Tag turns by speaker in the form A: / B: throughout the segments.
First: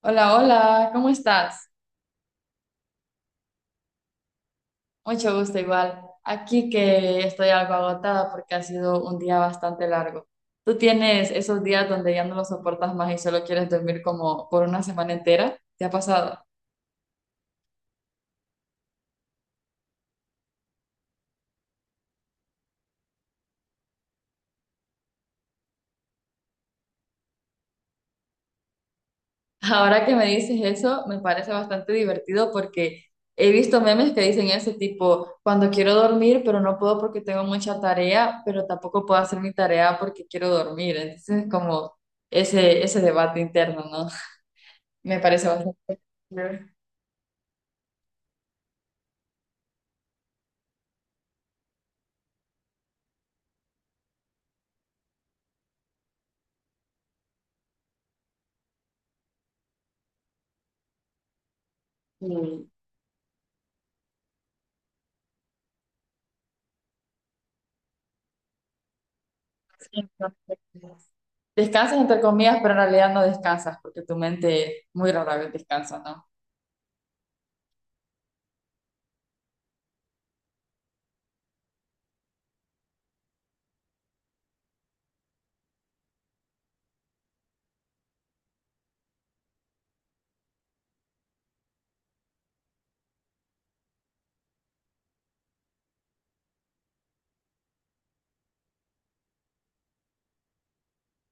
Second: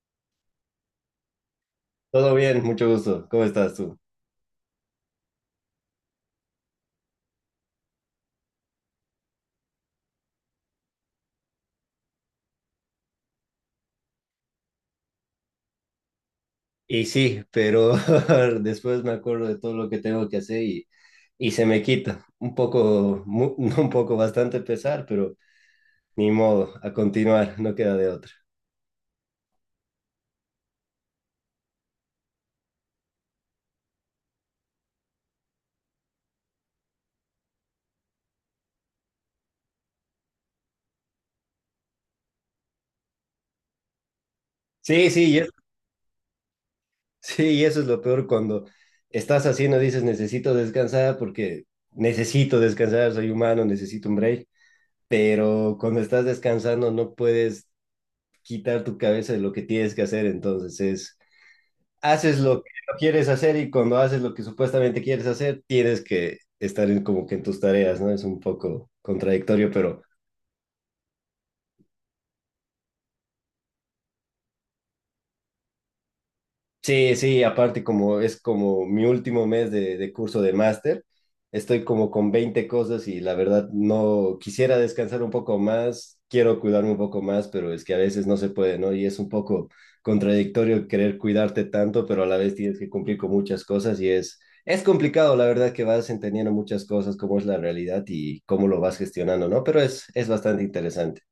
A: Hola, hola, ¿cómo estás?
B: Todo bien, mucho gusto. ¿Cómo estás tú?
A: Mucho gusto igual. Aquí que estoy algo agotada porque ha sido un día bastante largo. ¿Tú tienes esos días donde ya no lo soportas más y solo quieres dormir como por una semana entera? ¿Te ha pasado?
B: Y sí, pero después me acuerdo de todo lo que tengo que hacer y se me quita. Un poco, no un poco, bastante pesar, pero ni modo, a continuar, no queda de otra.
A: Ahora que me dices eso, me parece bastante divertido porque he visto memes que dicen ese tipo, cuando quiero dormir, pero no puedo porque tengo mucha tarea, pero tampoco puedo hacer mi tarea porque quiero dormir. Entonces, es como ese debate interno, ¿no?
B: Sí,
A: Me
B: sí,
A: parece bastante...
B: sí, y eso es lo peor cuando estás haciendo, dices, necesito descansar porque necesito descansar, soy humano, necesito un break, pero cuando estás descansando no puedes quitar tu cabeza de lo que tienes que hacer, entonces es haces lo
A: Y,
B: que no quieres hacer y cuando haces lo que supuestamente quieres hacer, tienes que estar en, como que en tus tareas, ¿no? Es un poco contradictorio,
A: sí,
B: pero
A: entonces, descansas entre comillas, pero en realidad no descansas porque tu mente muy rara vez descansa, ¿no?
B: sí, sí, aparte como es como mi último mes de curso de máster, estoy como con 20 cosas y la verdad no quisiera descansar un poco más, quiero cuidarme un poco más, pero es que a veces no se puede, ¿no? Y es un poco contradictorio querer cuidarte tanto, pero a la vez tienes que cumplir con muchas cosas y es complicado, la verdad que vas entendiendo muchas cosas, cómo es la realidad y cómo lo vas gestionando, ¿no? Pero es bastante interesante.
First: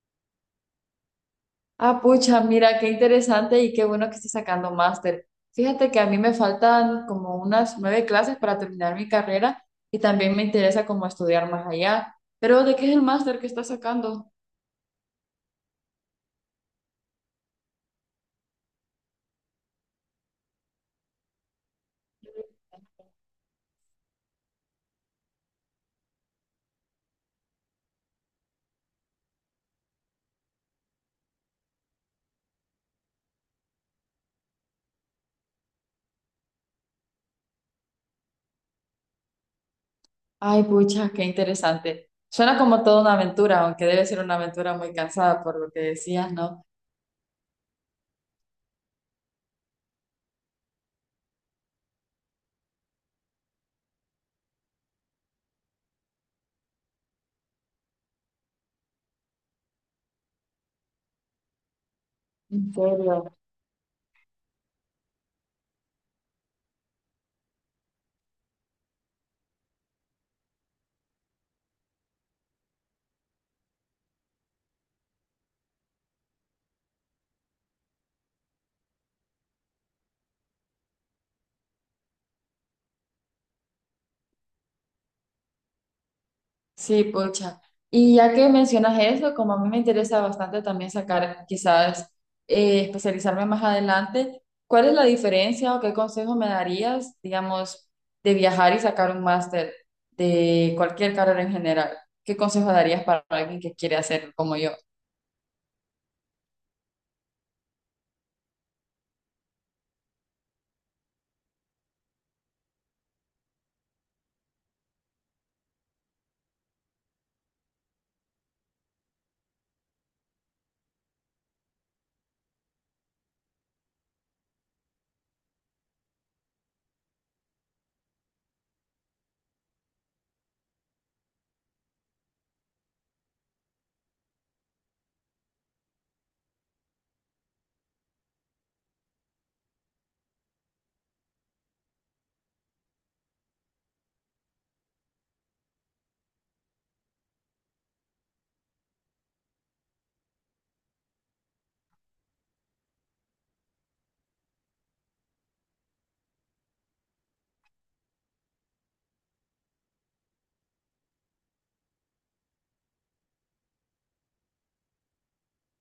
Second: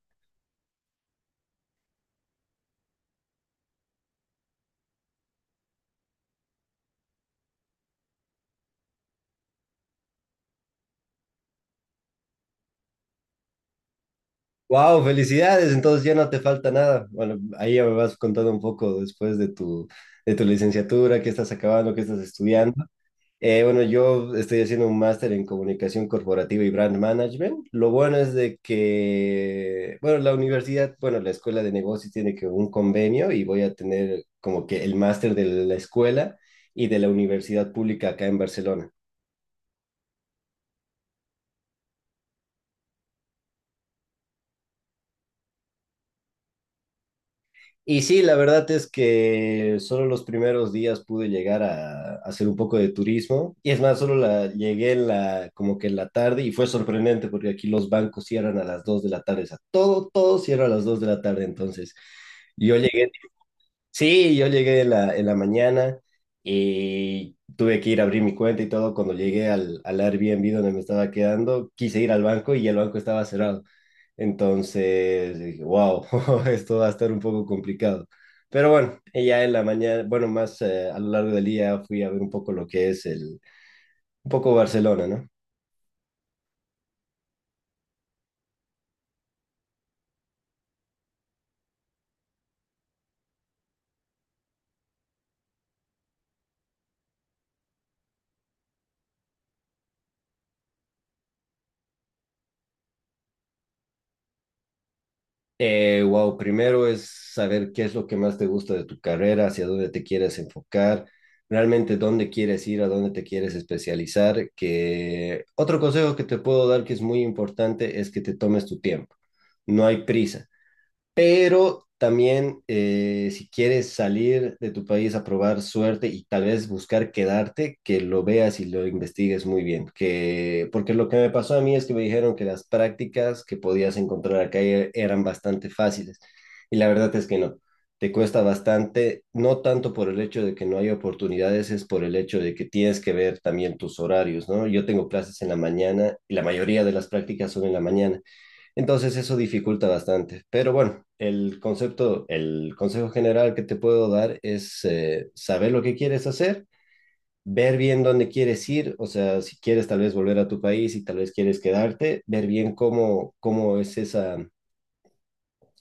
A: Ah, pucha, mira, qué interesante y qué bueno que estés sacando máster. Fíjate que a mí me faltan como unas nueve clases para terminar mi carrera y también me interesa como estudiar más allá. Pero, ¿de qué es el máster que estás sacando?
B: Wow, felicidades. Entonces ya no te falta nada. Bueno, ahí ya me vas contando un poco después de tu licenciatura, qué estás acabando, qué estás estudiando. Bueno, yo estoy haciendo un máster en comunicación corporativa y brand management. Lo bueno es de que, bueno, la universidad, bueno, la escuela de negocios tiene que un convenio y voy a tener como que el máster de la escuela y de la universidad pública acá en Barcelona.
A: Ay, pucha, qué interesante. Suena como toda una aventura, aunque debe ser una aventura muy cansada por lo que decías, ¿no?
B: Y sí, la verdad es que solo los primeros días pude llegar a hacer un poco de turismo. Y es más, solo la, llegué en la, como que en la tarde y fue sorprendente porque aquí los bancos cierran a las 2 de la tarde. O sea, todo, todo cierra a las 2 de la tarde. Entonces,
A: ¿En
B: yo llegué
A: serio?
B: sí, yo llegué en la mañana y tuve que ir a abrir mi cuenta y todo. Cuando llegué al, al Airbnb donde me estaba quedando, quise ir al banco y el banco estaba cerrado. Entonces dije, wow, esto va a estar un poco complicado. Pero bueno, y ya en la mañana, bueno, más a lo largo del día fui a ver un poco lo que es el, un poco Barcelona, ¿no?
A: Sí, pocha. Y ya que mencionas eso, como a mí me interesa bastante también sacar, quizás especializarme más adelante, ¿cuál es la diferencia o qué consejo me darías, digamos, de viajar y sacar un máster de cualquier carrera en general? ¿Qué consejo darías para alguien que quiere hacerlo como yo?
B: Wow, primero es saber qué es lo que más te gusta de tu carrera, hacia dónde te quieres enfocar, realmente dónde quieres ir, a dónde te quieres especializar. Que otro consejo que te puedo dar que es muy importante es que te tomes tu tiempo. No hay prisa. Pero también si quieres salir de tu país a probar suerte y tal vez buscar quedarte, que lo veas y lo investigues muy bien. Que, porque lo que me pasó a mí es que me dijeron que las prácticas que podías encontrar acá eran bastante fáciles. Y la verdad es que no. Te cuesta bastante, no tanto por el hecho de que no hay oportunidades, es por el hecho de que tienes que ver también tus horarios, ¿no? Yo tengo clases en la mañana y la mayoría de las prácticas son en la mañana. Entonces eso dificulta bastante. Pero bueno, el concepto, el consejo general que te puedo dar es saber lo que quieres hacer, ver bien dónde quieres ir, o sea, si quieres tal vez volver a tu país y tal vez quieres quedarte, ver bien cómo, cómo es esa,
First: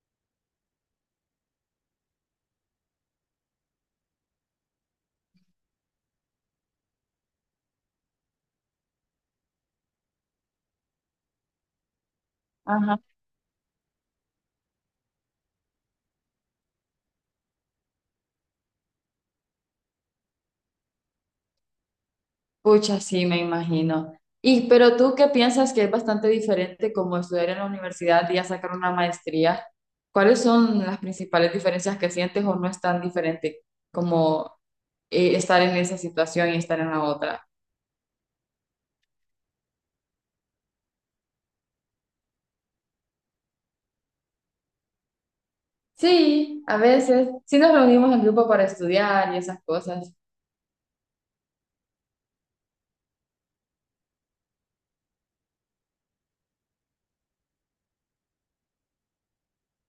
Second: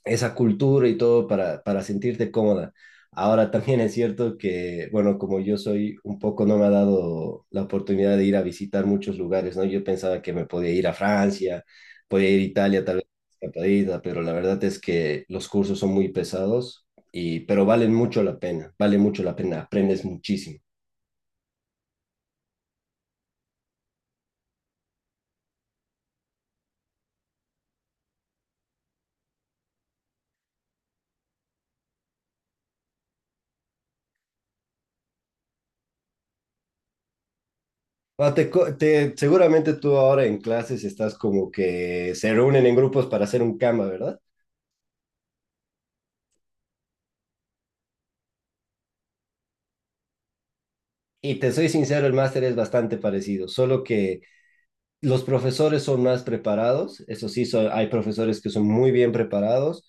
B: esa cultura y todo para sentirte cómoda. Ahora también es cierto que, bueno, como yo soy un poco, no me ha dado la oportunidad de ir a visitar muchos lugares, ¿no? Yo pensaba que me podía ir a Francia, podía ir a Italia, tal vez, escapadita, pero la verdad es que los cursos son muy pesados, y, pero valen mucho la pena, vale mucho la pena, aprendes muchísimo.
A: Pucha, sí, me imagino. Y, ¿pero tú qué piensas que es bastante diferente como estudiar en la universidad y ya sacar una maestría? ¿Cuáles son las principales diferencias que sientes o no es tan diferente como estar en esa situación y estar en la otra?
B: Bueno, seguramente tú ahora en clases estás como que se reúnen en grupos para hacer un cama, ¿verdad?
A: Sí, a veces sí nos reunimos en grupo para estudiar y esas cosas.
B: Y te soy sincero, el máster es bastante parecido, solo que los profesores son más preparados, eso sí, hay profesores que son muy bien preparados.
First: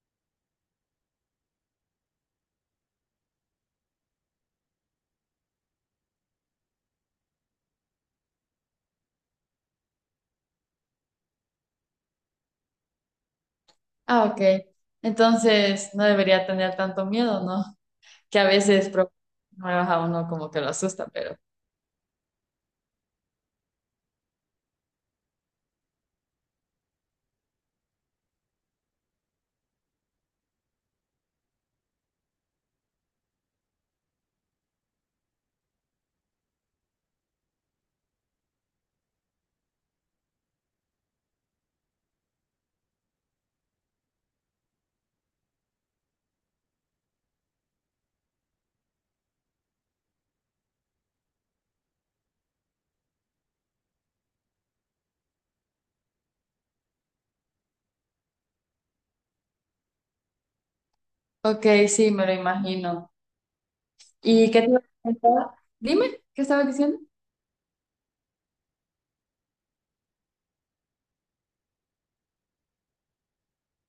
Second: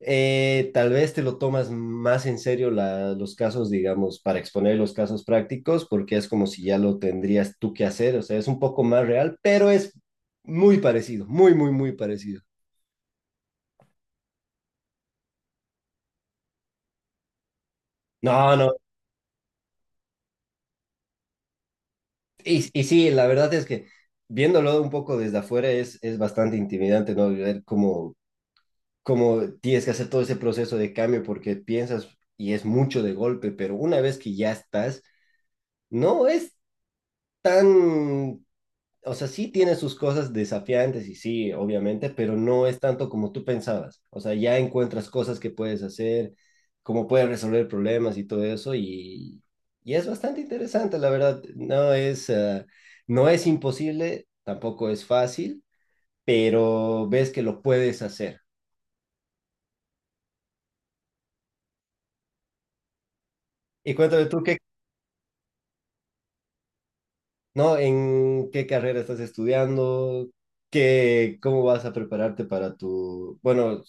B: Tal vez te lo tomas más en serio los casos, digamos, para exponer los casos prácticos, porque es como si ya lo tendrías tú que hacer, o sea, es un poco más real, pero es muy parecido, muy, muy, muy parecido.
A: Ah, ok. Entonces no debería tener tanto miedo, ¿no? Que a
B: No, no,
A: veces nuevas a uno como que lo asusta, pero...
B: y sí, la verdad es que viéndolo un poco desde afuera es bastante intimidante, ¿no? Ver cómo como tienes que hacer todo ese proceso de cambio porque piensas y es mucho de golpe, pero una vez que ya estás, no es tan, o sea, sí tiene sus cosas desafiantes y sí, obviamente, pero no es tanto como tú pensabas. O sea, ya encuentras cosas que puedes hacer, cómo puedes resolver problemas y todo eso y es bastante interesante, la verdad. No es, no es imposible, tampoco es fácil, pero ves que lo puedes hacer.
A: Ok, sí, me lo imagino.
B: Y cuéntame tú,
A: ¿Y
B: ¿qué
A: qué te iba a preguntar? Dime, ¿qué estabas diciendo?
B: ¿no? ¿En qué carrera estás estudiando? ¿Qué, cómo vas a prepararte para tu... Bueno,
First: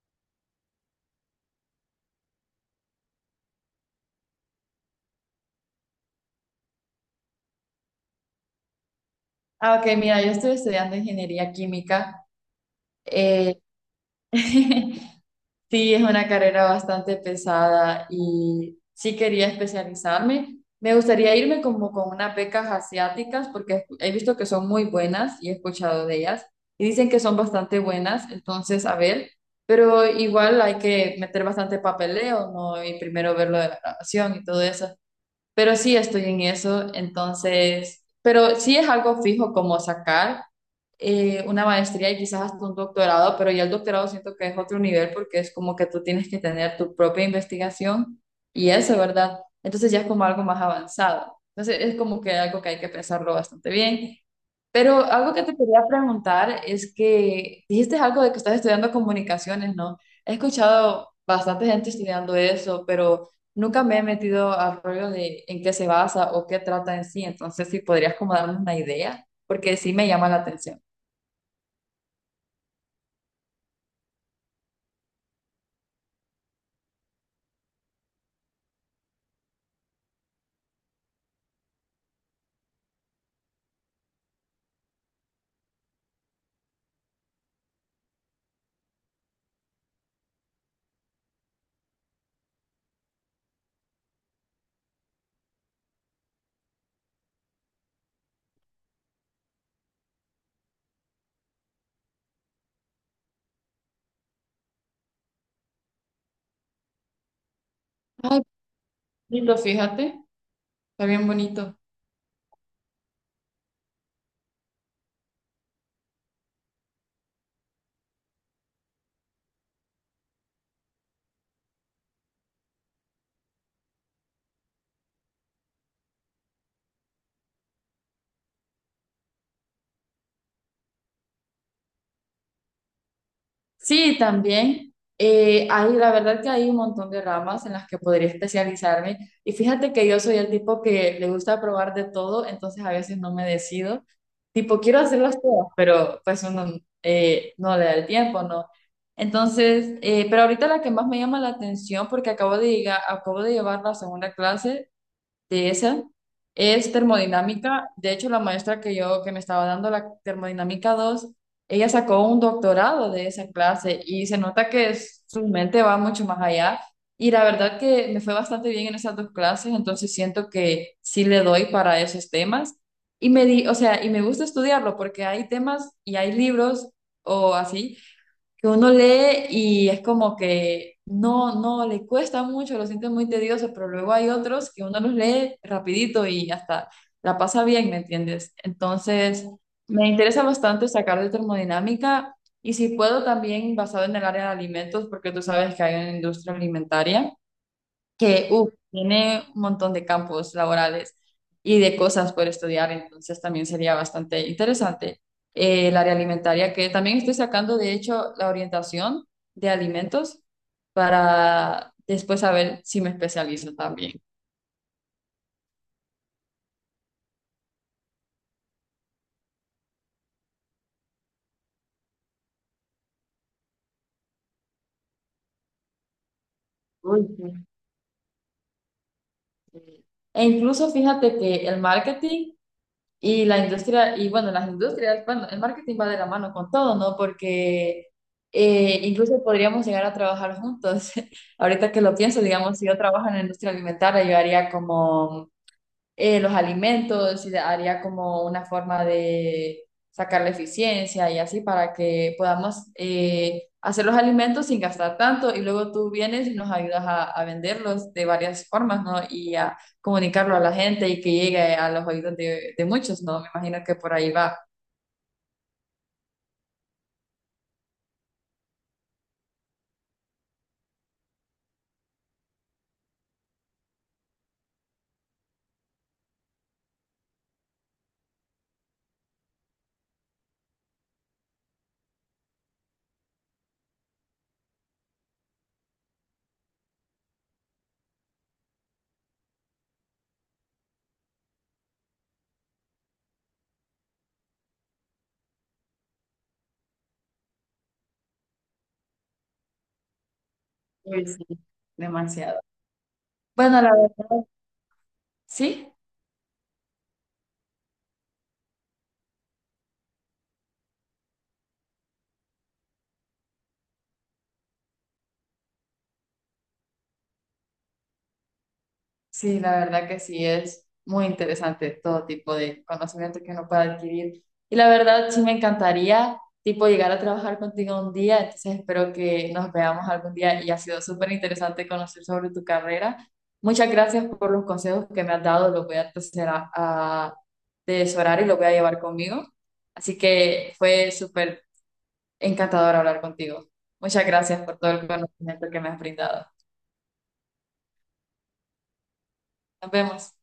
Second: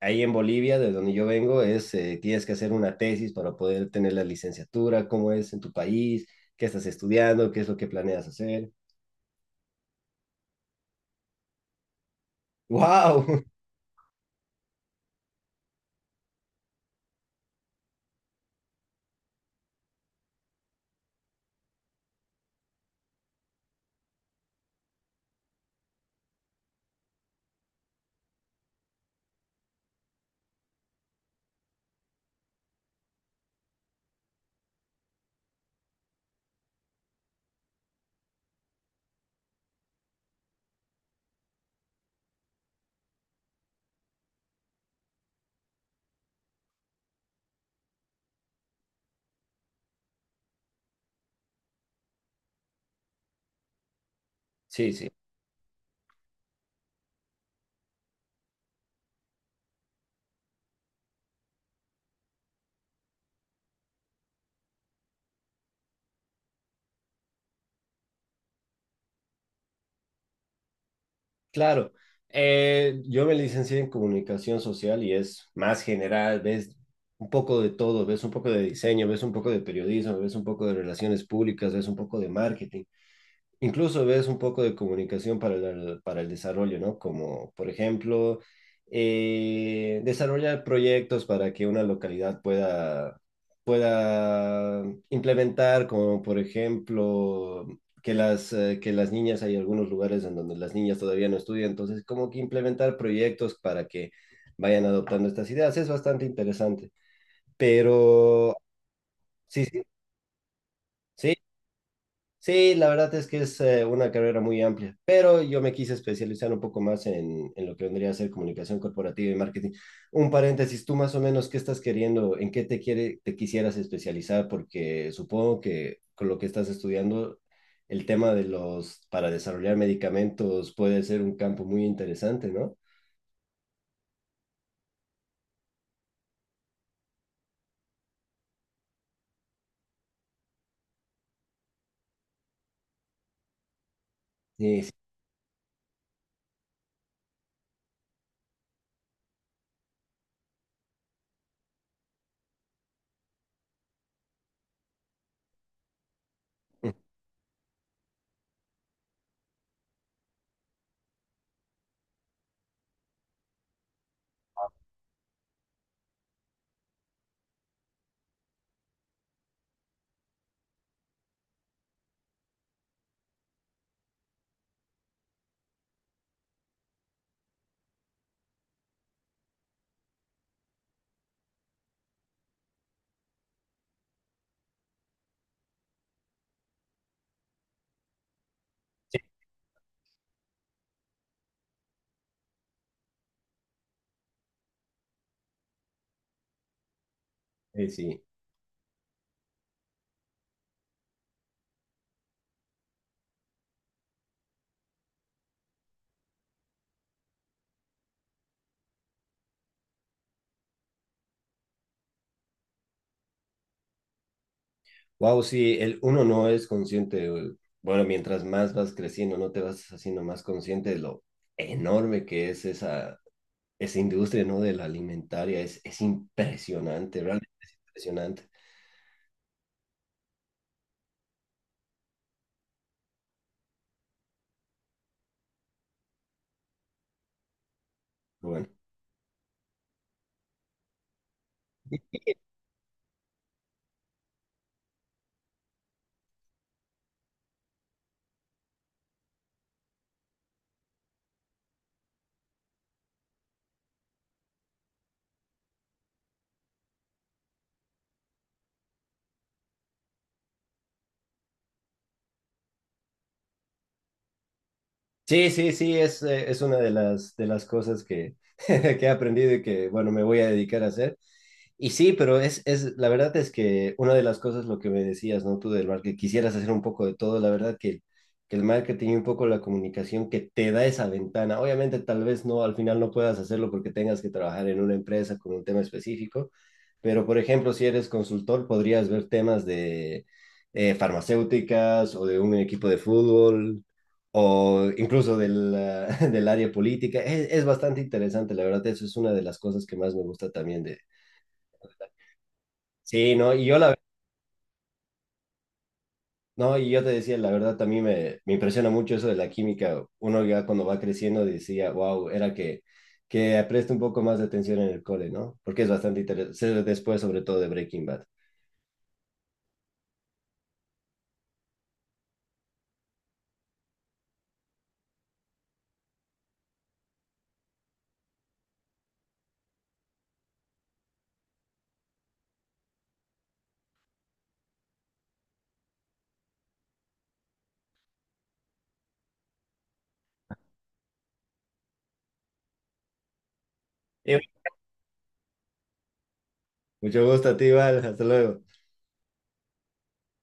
B: ahí en Bolivia, de donde yo vengo, es, tienes que hacer una tesis para poder tener la licenciatura, cómo es en tu país, qué estás estudiando, qué es lo que planeas hacer.
A: Ah, ok, mira, yo estoy estudiando ingeniería química.
B: ¡Wow!
A: Eh, sí, es una carrera bastante pesada y sí quería especializarme. Me gustaría irme como con unas becas asiáticas porque he visto que son muy buenas y he escuchado de ellas y dicen que son bastante buenas, entonces a ver, pero igual hay que meter bastante papeleo, ¿no? Y primero ver lo de la grabación y todo eso. Pero sí estoy en eso, entonces, pero sí es algo fijo como sacar una maestría y quizás hasta un doctorado, pero ya el doctorado siento que es otro nivel porque es como que tú tienes que tener tu propia investigación y eso, ¿verdad? Entonces ya es como algo más avanzado. Entonces es como que algo que hay que pensarlo bastante bien,
B: Sí,
A: pero
B: sí,
A: algo que te quería preguntar es que dijiste algo de que estás estudiando comunicaciones, ¿no? He escuchado bastante gente estudiando eso, pero nunca me he metido al rollo de en qué se basa o qué trata en sí. Entonces, si podrías como darme una idea, porque sí me llama la atención.
B: claro. Yo me licencié en comunicación social y es más general, ves un poco de todo, ves un poco de diseño, ves un poco de periodismo, ves un poco de relaciones públicas, ves un poco de marketing. Incluso ves un poco de comunicación para el desarrollo, ¿no? Como, por ejemplo, desarrollar proyectos para que una localidad pueda implementar, como por ejemplo, que las niñas, hay algunos lugares en donde las niñas todavía no estudian, entonces como que implementar proyectos para que vayan adoptando estas ideas, es bastante interesante.
A: Ay,
B: Pero,
A: lindo,
B: sí, sí,
A: fíjate, está bien
B: sí,
A: bonito.
B: sí, la verdad es que es una carrera muy amplia, pero yo me quise especializar un poco más en lo que vendría a ser comunicación corporativa y marketing. Un paréntesis, tú más o menos, ¿qué estás queriendo? ¿En qué te quiere, te quisieras especializar? Porque supongo que con lo que estás estudiando, el tema de los, para desarrollar medicamentos puede ser un campo muy interesante, ¿no?
A: Sí, también. La verdad que hay un montón de ramas en las que podría especializarme. Y fíjate que yo soy el tipo que le gusta probar de todo, entonces a veces no me decido. Tipo,
B: Sí, sí,
A: quiero hacerlas todas, pero pues uno no le da el tiempo, ¿no? Entonces, pero ahorita la que más me llama la atención, porque acabo de llegar, acabo de llevar la segunda clase, de esa, es termodinámica. De hecho, la maestra que yo que me estaba dando la termodinámica dos, ella sacó un doctorado de esa clase y se nota que su mente va mucho más allá. Y la verdad que me fue bastante bien en esas dos clases, entonces siento que sí le doy para esos temas. Y me di, o sea, y me gusta estudiarlo porque hay temas y hay libros o así que uno lee y es como que no, no, le cuesta mucho, lo siente muy tedioso, pero luego hay otros que uno los lee rapidito y hasta la pasa bien, ¿me entiendes? Entonces, me interesa bastante sacar de termodinámica y si puedo también basado en el área de alimentos, porque tú sabes que hay una industria alimentaria
B: sí. Sí.
A: que uf, tiene un montón de campos laborales y de cosas por estudiar, entonces también sería bastante interesante. El área alimentaria, que también estoy sacando, de hecho, la orientación de alimentos, para después saber si me especializo también.
B: Wow, sí, el, uno no es consciente. Güey. Bueno, mientras más vas creciendo, no te vas haciendo más consciente de lo enorme que es esa, esa industria, ¿no? De la alimentaria. Es impresionante,
A: Uy,
B: realmente
A: sí.
B: es impresionante.
A: E incluso fíjate que el marketing. Y la industria, y bueno, las industrias, bueno, el marketing va de la mano con todo, ¿no? Porque
B: Bueno.
A: incluso podríamos llegar a trabajar juntos. Ahorita que lo pienso, digamos, si yo trabajo en la industria alimentaria, yo haría como los alimentos y haría como una forma de sacar la eficiencia y así para que podamos hacer los alimentos sin gastar tanto y luego tú vienes y nos ayudas a venderlos de varias formas, ¿no? Y a comunicarlo a la gente y que llegue a los oídos de muchos, ¿no? Me imagino que por ahí va.
B: Sí, sí, sí, es una de las cosas que, que he aprendido y que, bueno, me voy a dedicar a hacer. Y sí, pero es, la verdad es que una de las cosas, lo que me decías, ¿no? Tú del mar, que quisieras hacer un poco de todo, la verdad que el marketing y un poco la comunicación que te da esa ventana. Obviamente, tal vez no, al final no puedas hacerlo porque tengas que trabajar en una empresa con un tema específico, pero por ejemplo, si eres consultor, podrías ver temas de farmacéuticas o de un equipo de fútbol, o incluso del, ah, del área política. Es bastante interesante, la verdad, eso es una de las cosas que más me gusta también de...
A: Uy, sí, demasiado.
B: Sí, no, y yo
A: Bueno, la
B: la...
A: verdad, sí.
B: No, y yo te decía, la verdad, también me impresiona mucho eso de la química. Uno ya cuando va creciendo decía, wow, era que preste un poco más de atención en el cole, ¿no? Porque es bastante interesante, después sobre todo de Breaking Bad.
A: Sí, la verdad que sí es muy interesante todo tipo de conocimiento que uno pueda adquirir. Y la verdad sí me encantaría tipo llegar a trabajar contigo un día, entonces espero que nos veamos algún día y ha sido súper interesante conocer sobre tu carrera. Muchas gracias por los consejos que me has dado, los voy a empezar a atesorar y los voy a llevar conmigo. Así que fue súper encantador hablar contigo. Muchas
B: Y bueno,
A: gracias por todo el conocimiento que me has brindado.
B: mucho gusto a ti, Val, hasta luego.
A: Nos vemos.